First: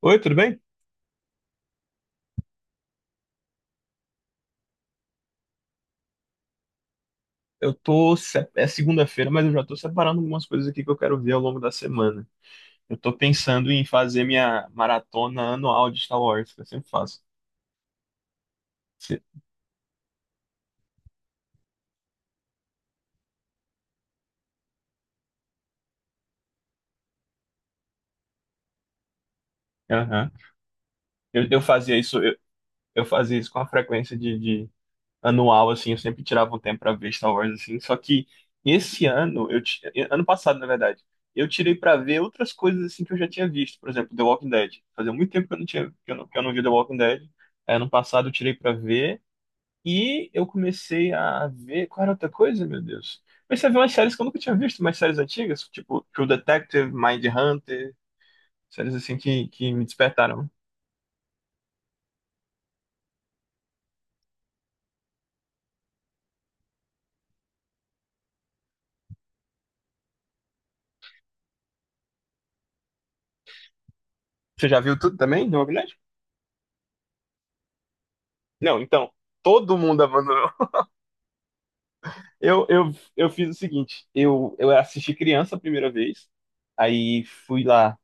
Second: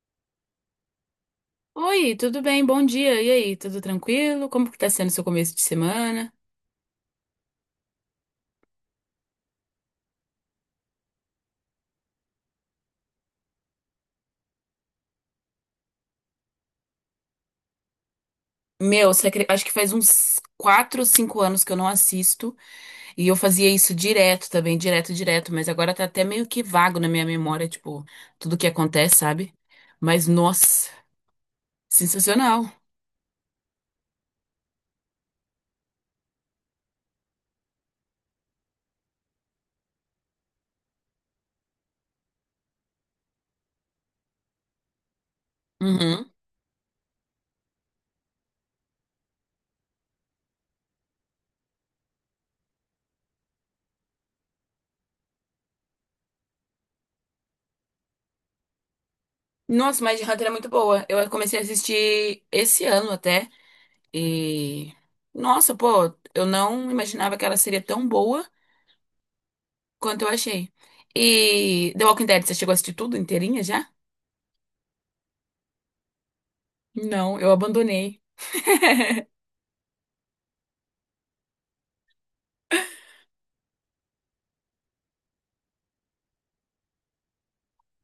Oi, tudo bem? Oi, tudo bem? Bom dia. E aí, tudo tranquilo? Como que tá sendo seu começo de semana? Eu tô. Se- É segunda-feira, mas eu já tô separando algumas coisas aqui que eu quero ver ao longo da semana. Eu tô pensando em fazer minha maratona anual de Star Wars, que eu sempre faço. Meu, Se- acho que faz uns 4, ou 5 anos que eu não assisto. E eu fazia isso direto também, direto, direto. Mas agora tá até meio que vago na minha memória, tipo, tudo que acontece, sabe? Mas, Aham. nossa, Eu fazia isso, sensacional. eu fazia isso com a frequência de anual, assim, eu sempre tirava um tempo pra ver Star Wars, assim. Só que esse ano, ano passado, na verdade, eu tirei pra ver outras coisas assim que eu já tinha visto. Por exemplo, The Walking Dead. Fazia muito tempo que eu não tinha, Uhum. que eu não via The Walking Dead. Aí, ano passado eu tirei pra ver. E eu comecei a ver. Qual era outra coisa, meu Deus? Comecei a ver umas séries que eu nunca tinha visto, umas séries antigas, tipo True Detective, Mindhunter, séries assim que me Nossa, mas despertaram. Hunter é muito boa. Eu comecei a assistir esse ano até. E. Nossa, pô, eu não imaginava que ela seria tão boa. Quanto eu achei. E The Walking Dead, você chegou a assistir tudo inteirinha já? Você já viu tudo também do Magnético? Não, eu abandonei. Não, então, todo mundo abandonou. Eu fiz o seguinte: eu assisti criança a primeira vez, aí fui lá,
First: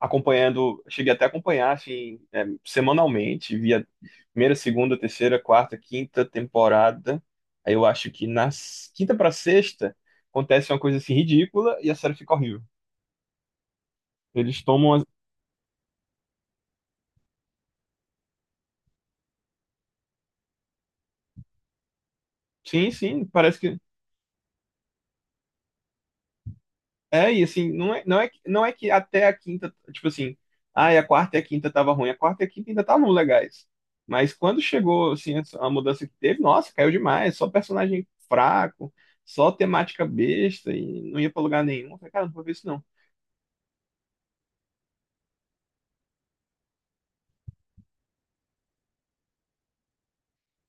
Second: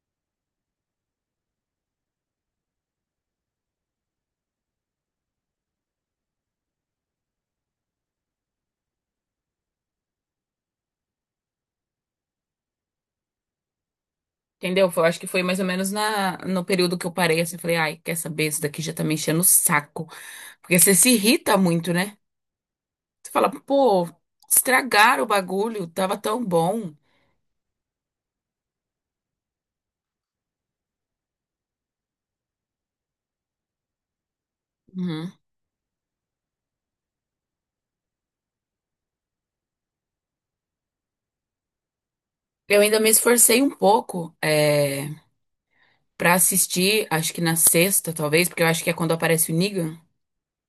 acompanhando, cheguei até a acompanhar, assim, é, semanalmente, via primeira, segunda, terceira, quarta, quinta temporada. Aí eu acho que quinta pra sexta acontece uma coisa assim ridícula e a série fica horrível. Eles Entendeu? tomam as... Eu acho que foi mais ou menos na, no período que eu parei, assim, falei, ai, quer saber, isso daqui já tá me enchendo o saco. Porque você se irrita muito, né? Sim, sim, Você fala, parece que pô, estragaram o bagulho, tava tão bom. é. E assim, não é que até a quinta, tipo assim, ai, a quarta e a quinta tava ruim, a quarta e a quinta ainda estavam legais. Mas quando chegou, Uhum. assim, a mudança que teve, nossa, caiu demais, só personagem fraco, só temática besta e não ia pra lugar nenhum. Eu falei, cara, não vou ver isso Eu não. ainda me esforcei um pouco, pra assistir, acho que na sexta, talvez, porque eu acho que é quando aparece o Negan.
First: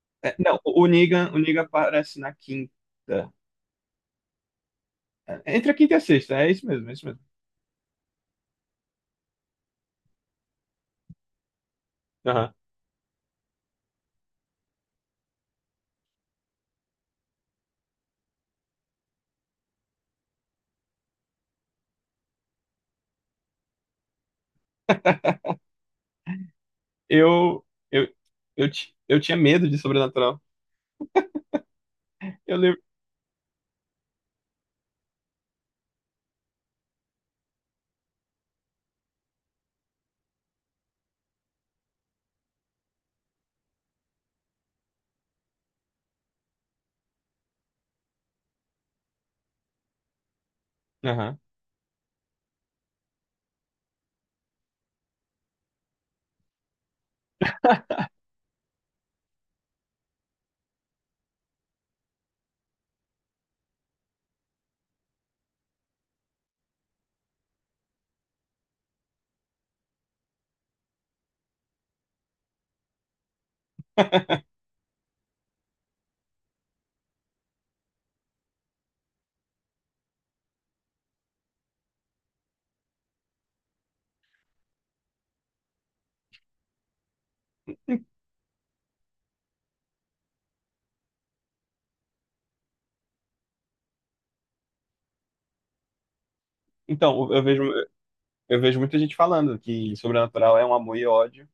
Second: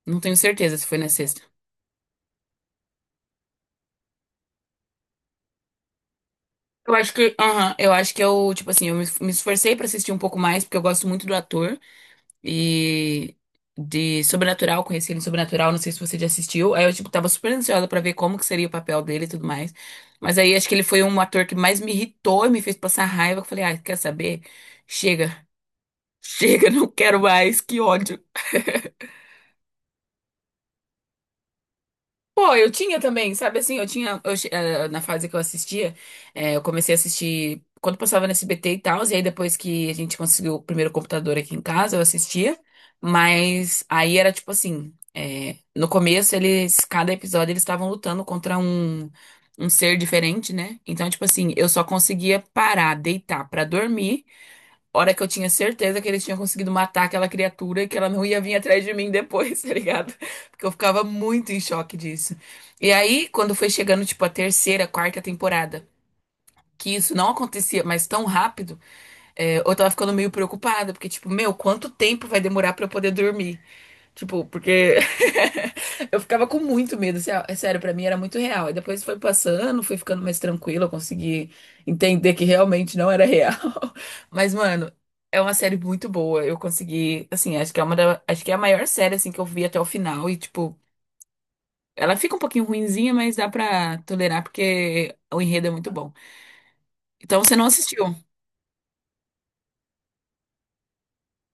Não É, tenho não, certeza o se o foi na Negan, o sexta. Negan aparece na quinta. É, entre a quinta e a sexta, é isso mesmo, é Eu isso acho mesmo. que, aham, eu acho que eu, tipo assim, eu me esforcei pra assistir um pouco mais, porque eu gosto muito do ator Aham. e de Sobrenatural, conheci ele em Sobrenatural, não sei se você já assistiu. Aí eu, tipo, tava super ansiosa pra ver como que seria o papel dele e tudo mais. Mas aí acho que ele foi um ator que mais me irritou e me fez passar raiva. Eu falei, ah, quer saber? Chega, chega, não quero mais, Eu, que eu, ódio. Eu tinha medo de Sobrenatural. Pô, Eu eu lembro. tinha também, sabe assim, eu tinha, na fase que eu assistia, eu comecei a assistir quando passava no SBT e tal, e aí depois que a gente conseguiu o primeiro computador aqui em casa, eu assistia, mas aí era tipo assim, no começo eles, cada episódio eles estavam lutando contra um ser diferente, né? Então, tipo Aham. assim, eu só conseguia parar, deitar pra dormir. Hora que eu tinha certeza que eles tinham conseguido matar aquela criatura e que ela não ia vir atrás de mim depois, tá ligado? Porque eu ficava muito em choque disso. E aí, quando foi chegando, tipo, a terceira, quarta temporada, que isso não acontecia mais tão rápido, é, eu tava ficando meio preocupada, porque, tipo, meu, quanto tempo vai demorar pra eu poder dormir? Tipo, porque eu ficava com muito medo, é sério, pra mim era muito real. E depois foi passando, fui ficando mais tranquila, eu consegui entender que realmente não era real. Mas, mano, é uma série muito boa. Eu consegui, assim, acho que é uma da, acho que é a maior série assim que eu vi até o final e tipo, ela fica um pouquinho ruinzinha, mas dá pra tolerar porque o enredo é muito bom. Então, eu Então, você vejo, não assistiu? eu vejo muita gente falando que Sobrenatural é um amor e ódio.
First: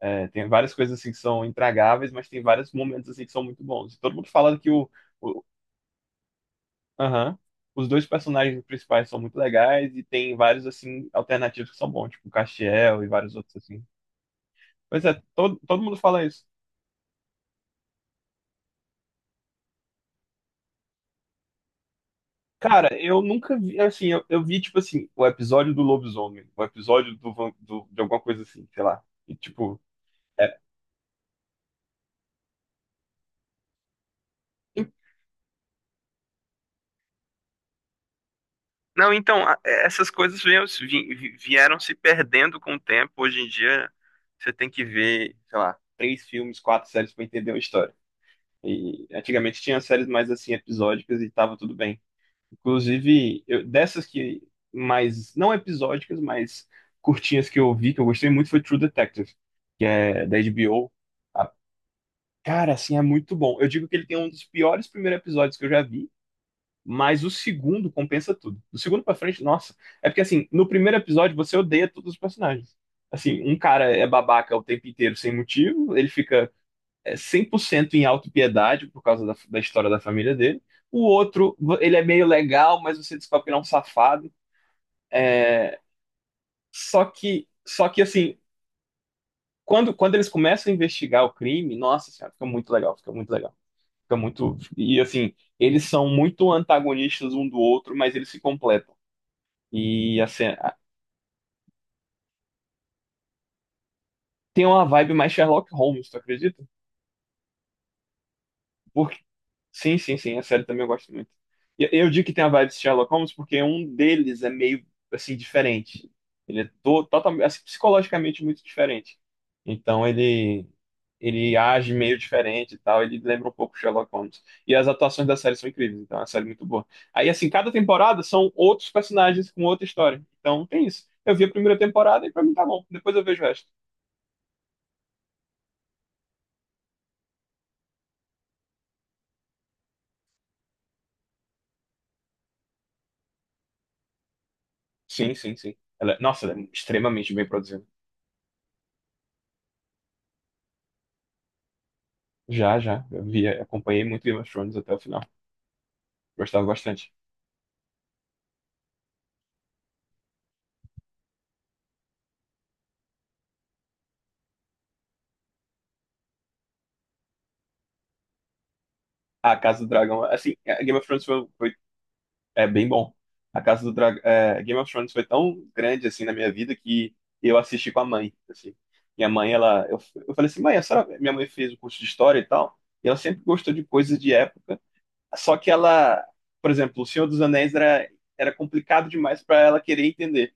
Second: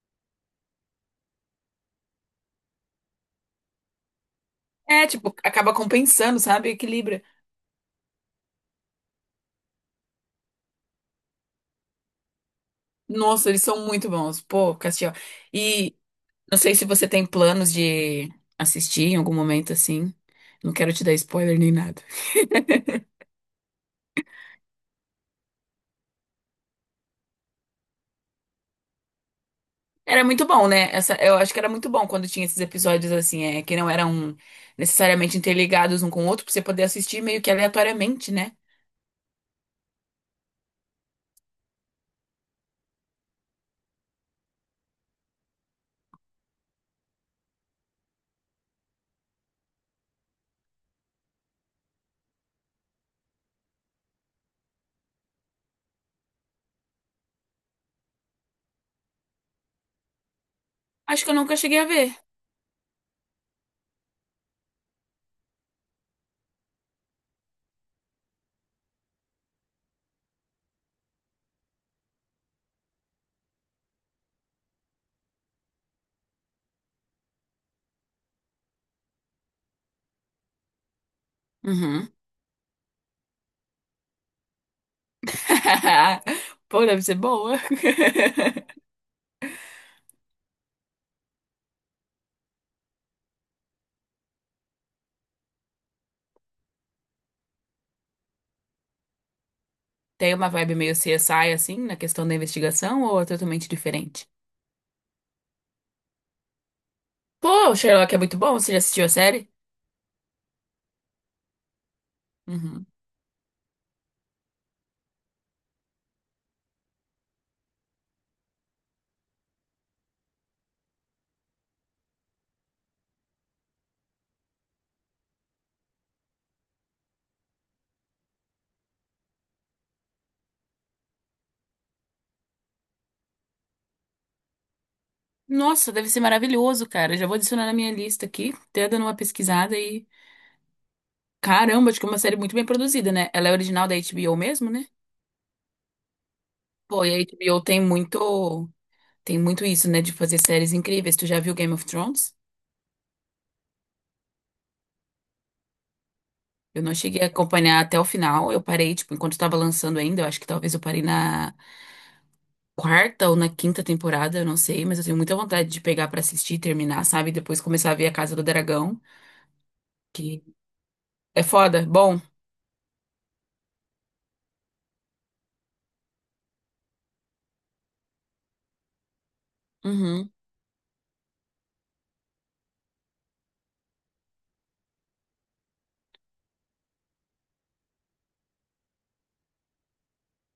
É, tem várias coisas assim que são intragáveis, mas tem vários momentos assim que são muito bons. E todo mundo fala que É, tipo, o- acaba compensando, sabe? Equilibra. aham, os dois personagens principais são muito legais e tem vários assim alternativos que são bons, tipo o Castiel e vários Nossa, outros eles assim. são muito bons. Pô, Pois Castiel. é, todo mundo fala isso. Não sei se você tem planos de assistir em algum momento assim. Não quero te dar spoiler nem nada. Cara, eu nunca vi, assim, eu vi, tipo assim, o episódio do lobisomem, o episódio do, de alguma coisa assim, sei lá. E, tipo, Era muito é, bom, né? Essa, eu acho que era muito bom quando tinha esses episódios assim, é, que não eram necessariamente interligados um com o outro, pra você poder assistir meio que aleatoriamente, né? não, então, é, essas coisas vieram, vieram se perdendo com o tempo. Hoje em dia, você tem que ver, sei lá, três filmes, quatro séries para entender uma história. E antigamente tinha séries mais assim, episódicas e tava tudo bem. Inclusive, dessas que mais, não episódicas, mas curtinhas que eu vi, que eu gostei muito, foi True Detective, que é da HBO. Acho que eu Ah, nunca cheguei a ver. cara, assim, é muito bom. Eu digo que ele tem um dos piores primeiros episódios que eu já vi, mas o segundo compensa tudo. Do segundo pra frente, nossa. É porque assim, no primeiro episódio você odeia todos os personagens. Assim, um cara é babaca o tempo inteiro sem motivo, ele fica é, 100% em autopiedade por causa da história da família dele. O outro, ele é Uhum. meio legal, mas você descobre que ele é um safado. É, Pô, deve Só ser que, boa. só que assim, quando eles começam a investigar o crime, nossa senhora, fica muito legal, fica muito legal. Fica muito. E assim, eles são muito antagonistas um do outro, mas eles se completam. E Tem assim, uma vibe meio CSI, assim, na questão da investigação, ou é totalmente diferente? tem uma vibe mais Sherlock Holmes, tu acredita? Pô, Sherlock é muito bom, você já assistiu a Porque série? sim, sim, sim, a série também eu gosto muito. E eu digo que tem a vibe de Uhum. Sherlock Holmes porque um deles é meio assim diferente. Ele é totalmente assim, psicologicamente muito diferente. Então ele age meio diferente e tal, ele lembra um pouco Sherlock Holmes. E as atuações da série são incríveis, então é uma série muito boa. Aí assim, cada temporada são outros personagens com outra história. Então tem isso. Eu vi a primeira temporada e pra mim tá bom. Depois eu vejo o resto. Nossa, deve ser maravilhoso, cara. Já vou adicionar na minha lista aqui, até dando uma pesquisada e. Caramba, acho que é uma série muito bem produzida, né? Ela é original da HBO mesmo, né? Sim, sim, sim. Ela, nossa, ela é Pô, e a extremamente bem HBO tem produzida. muito. Tem muito isso, né? De fazer séries incríveis. Tu já viu Game of Thrones? Já, já. Eu vi, acompanhei muito Game of Thrones até o final. Gostava Eu não bastante. cheguei a acompanhar até o final. Eu parei, tipo, enquanto tava lançando ainda. Eu acho que talvez eu parei na quarta ou na quinta temporada, eu não sei. Mas eu tenho muita vontade de pegar pra assistir, terminar, sabe? E depois começar a ver A Casa do Dragão, A Casa do Dragão, que assim, a Game of Thrones é foi, foi- foda. Bom, é bem bom. A Casa do Dragão, é, Game of Thrones foi tão grande assim na minha vida que eu assisti com a mãe, assim. Minha mãe, ela, uhum, eu falei assim, mãe, a senhora, minha mãe fez o curso de história e tal, e ela sempre gostou de coisas de época. Só que ela, por exemplo, O Senhor dos Anéis era complicado demais para ela querer entender.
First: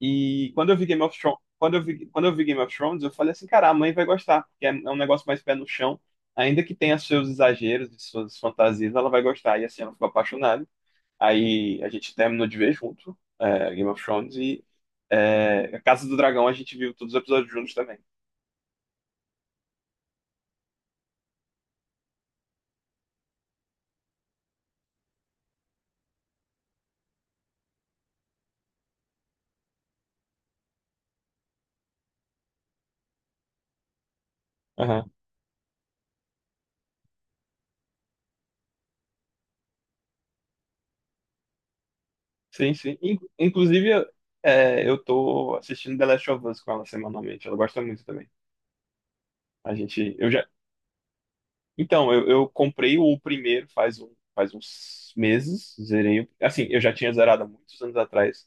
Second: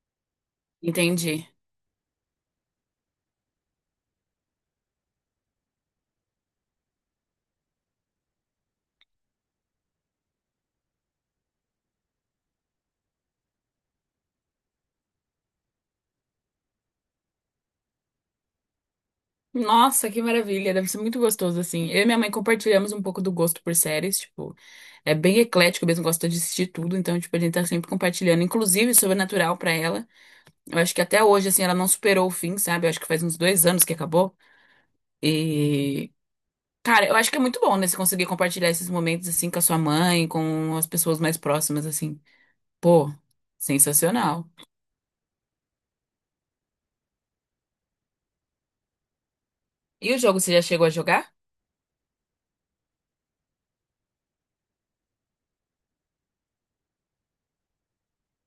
E quando eu vi Game of Thrones, entendi. Quando eu vi Game of Thrones, eu falei assim, cara, a mãe vai gostar, porque é um negócio mais pé no chão, ainda que tenha seus exageros e suas fantasias, ela vai gostar. E assim, ela ficou apaixonada. Aí a gente terminou de ver junto, é, Game of Thrones e é, Casa do Dragão, a gente viu todos os episódios juntos também. Nossa, que maravilha, deve ser muito gostoso assim. Eu e minha mãe compartilhamos um pouco do gosto por séries, tipo, é bem eclético mesmo, gosta de assistir tudo, então, tipo, a gente tá sempre compartilhando, inclusive Sobrenatural pra ela. Eu acho que até hoje, assim, ela não superou o fim, sabe? Eu acho que faz uns 2 anos que acabou. Aham. E, cara, eu acho que é muito bom, né, você conseguir compartilhar esses momentos, assim, com a sua mãe, com as pessoas mais próximas, assim. Sim, sim. Pô, Inclusive, sensacional. é, eu tô assistindo The Last of Us com ela semanalmente. Ela gosta muito também. A E gente, o eu jogo, já, você já chegou a jogar? então, eu comprei o primeiro faz, um, faz uns meses, zerei. Assim, eu já tinha zerado há muitos anos atrás.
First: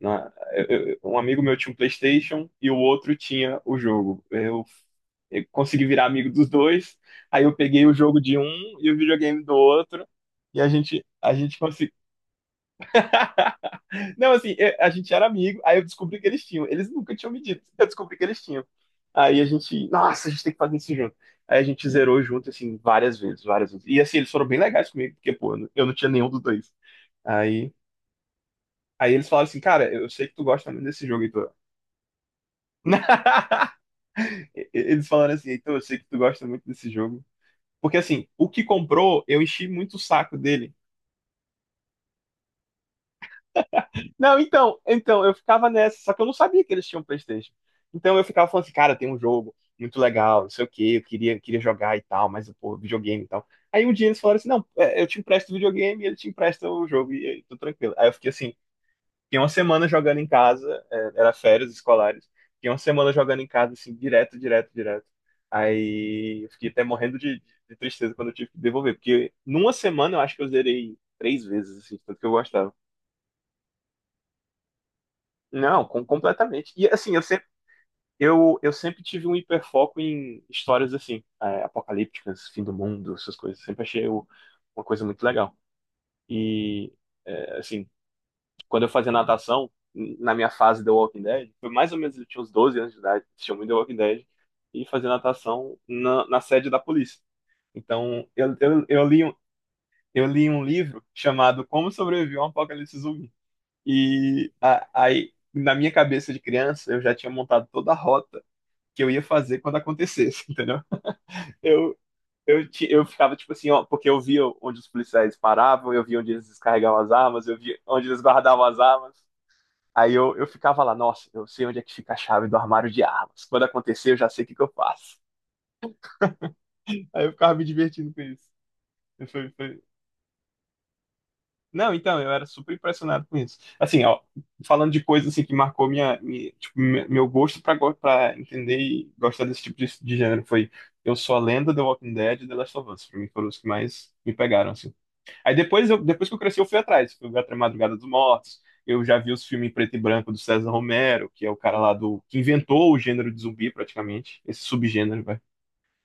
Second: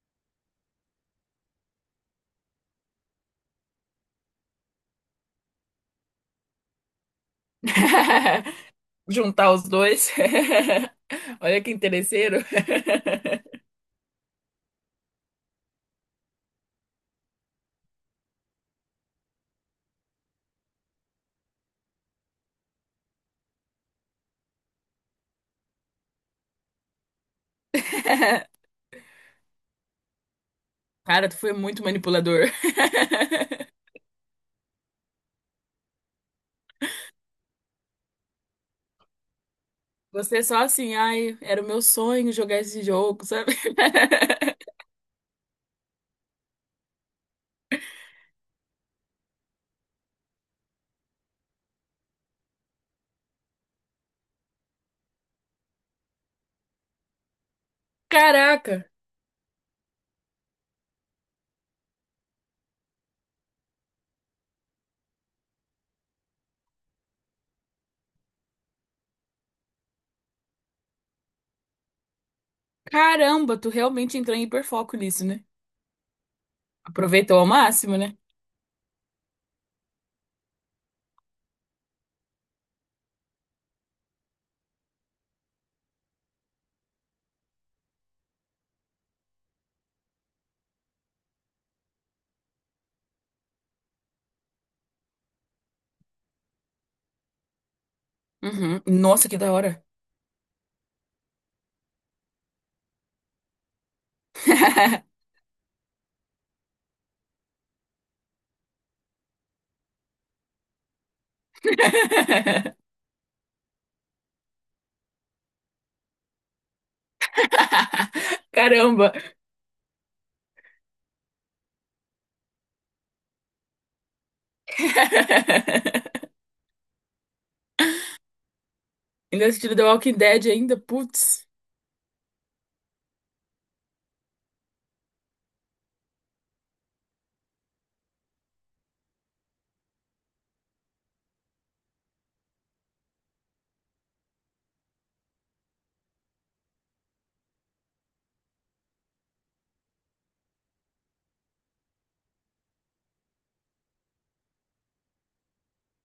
Um amigo meu tinha um PlayStation e o outro tinha o jogo. Eu consegui virar amigo dos dois, aí eu peguei o jogo de um e o videogame Juntar do os outro, dois? e a gente, a gente Olha que conseguiu. interesseiro. Não, assim, a gente era amigo, aí eu descobri que eles tinham. Eles nunca tinham me dito, eu descobri que eles tinham. Aí a gente, nossa, a gente tem que fazer isso junto. Aí a gente zerou junto, assim, várias vezes, várias vezes. E assim, eles foram bem legais comigo, porque, pô, eu não tinha nenhum dos dois. Aí, aí eles falaram assim, cara, eu sei que tu gosta muito desse jogo, Cara, tu Heitor. foi muito manipulador. Eles falaram assim, Heitor, eu sei que tu gosta muito desse jogo. Porque assim, o que comprou, eu enchi muito o saco Você só dele. assim, ai, era o meu sonho jogar esse jogo, sabe? Não, eu ficava nessa, só que eu não sabia que eles tinham PlayStation. Então eu ficava falando assim, cara, tem um jogo muito legal, não sei o quê, eu queria jogar e tal, mas, pô, videogame e tal. Aí um dia eles falaram assim, não, é, eu te empresto o videogame e ele te empresta o jogo, e aí, tô tranquilo. Aí eu fiquei assim, Caraca, fiquei uma semana jogando em casa, é, era férias escolares, fiquei uma semana jogando em casa, assim, direto, direto, direto. Aí eu fiquei até morrendo de tristeza quando eu tive que devolver, porque numa semana eu acho que eu zerei três vezes, assim, tanto que eu gostava. caramba, tu realmente entrou em hiperfoco nisso, né? Não, completamente. E assim, eu Aproveitou sempre, ao máximo, né? eu sempre tive um hiperfoco em histórias assim, é, apocalípticas, fim do mundo, essas coisas. Sempre achei uma coisa muito legal. E, é, assim, quando eu fazia natação, na minha fase The Walking Dead, foi mais ou menos, eu tinha uns 12 anos de idade, assistia muito The Walking Dead, e fazia natação na, na sede da polícia. Então, eu, Uhum. eu, eu li, Nossa, que da hora. eu li um livro chamado Como Sobreviver a um Apocalipse Zumbi. E aí, na minha cabeça de criança, eu já tinha montado toda a rota que eu ia fazer quando acontecesse, entendeu? Eu, eu ficava tipo assim, ó, porque eu via onde os policiais paravam, eu via onde eles descarregavam as armas, eu via onde eles guardavam as Caramba. armas. Aí eu ficava lá, nossa, eu sei onde é que fica a chave do armário de armas. Quando acontecer, eu já sei o que que eu faço. Aí eu ficava me divertindo com isso. Ainda Foi, assistindo foi, The Walking Dead ainda, putz. não, então, eu era super impressionado com isso. Assim, ó, falando de coisas assim que marcou minha, tipo, meu gosto pra pra entender e gostar desse tipo de gênero foi Eu Sou a Lenda, The Walking Dead e The Last of Us. Pra mim foram os que mais me pegaram, assim. Aí depois, eu, depois que eu cresci, eu fui atrás. Fui ver A Madrugada dos Mortos. Eu já vi os filmes em preto e branco do César Romero, que é o cara lá do, que inventou o gênero de zumbi, praticamente. Esse subgênero, vai.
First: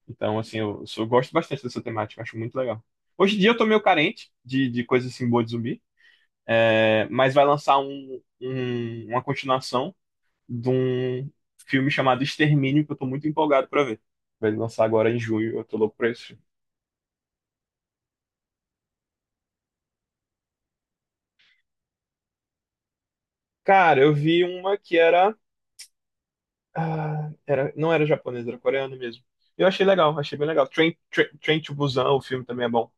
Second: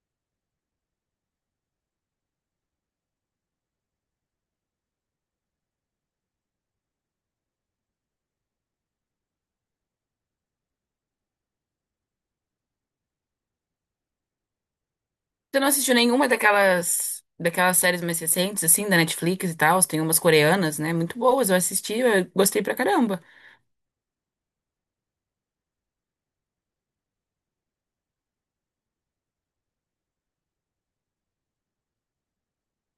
Então, assim, eu, eu gosto bastante dessa temática, acho muito legal. Hoje em dia eu tô meio carente de coisas assim boas de zumbi. É, mas vai lançar uma continuação de um filme chamado Extermínio, que eu tô muito empolgado pra ver. Vai lançar agora em junho, Você eu não tô assistiu louco pra nenhuma isso. daquelas séries mais recentes, assim, da Netflix e tal? Tem umas coreanas, né? Muito boas. Eu assisti, eu gostei pra caramba. Cara, eu vi uma que era, ah, era não era japonesa, era coreana mesmo. Eu achei legal, achei bem legal. Train to Busan, o filme também é bom,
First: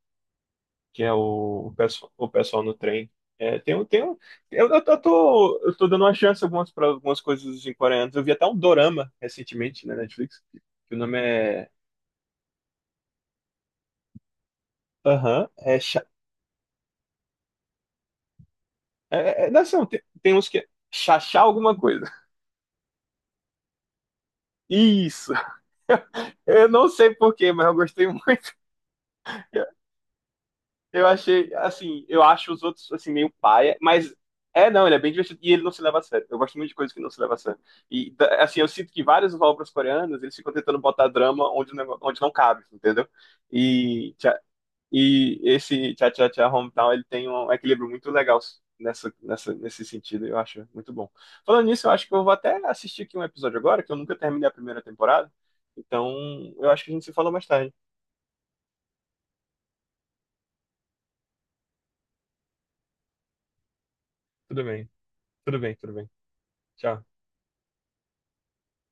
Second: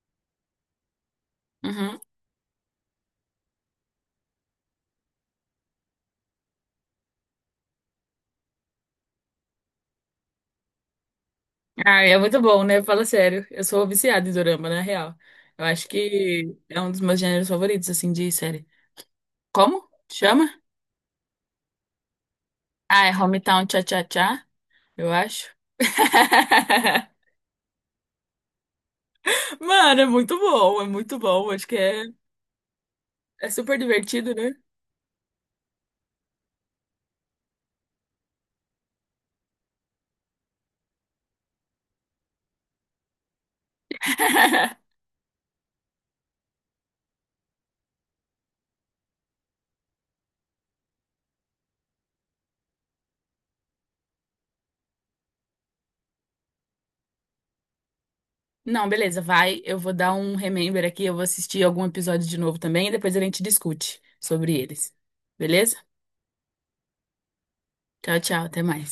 que é Uhum. pessoal, o pessoal no trem. É, tem, um- eu tô dando uma chance para algumas coisas em coreanos. Eu vi até um dorama recentemente na Netflix, que o nome é Ah, é muito bom, né? Fala sério. Eu sou viciada em dorama, na real. aham, Eu é, acho cha... que é um dos meus gêneros favoritos, assim, de série. é, é, não, assim, Como? tem, tem uns Chama? que é chachá alguma coisa. Ah, é Hometown Cha-Cha-Cha, eu Isso. acho. Eu não sei por quê, mas eu gostei muito. Mano, é muito bom, é Eu muito bom. achei, Acho que é, assim, eu acho os outros, assim, meio é paia, super mas divertido, né? é, não, ele é bem divertido e ele não se leva a sério. Eu gosto muito de coisas que não se leva a sério. E, assim, eu sinto que vários obras coreanas, eles ficam tentando botar drama onde, onde não cabe, entendeu? E e esse Tchá Tchá Tchá Hometown, ele tem um equilíbrio muito legal nesse sentido, eu acho muito bom. Falando nisso, eu acho que eu vou até assistir aqui um episódio agora, que eu nunca terminei a primeira temporada. Então, eu acho que a gente se fala mais tarde. Não, beleza, vai. Eu vou dar um remember aqui, eu vou assistir algum episódio de novo também e depois a gente discute sobre Tudo bem, eles. Beleza? tudo bem. Tchau. Tchau, tchau, até mais.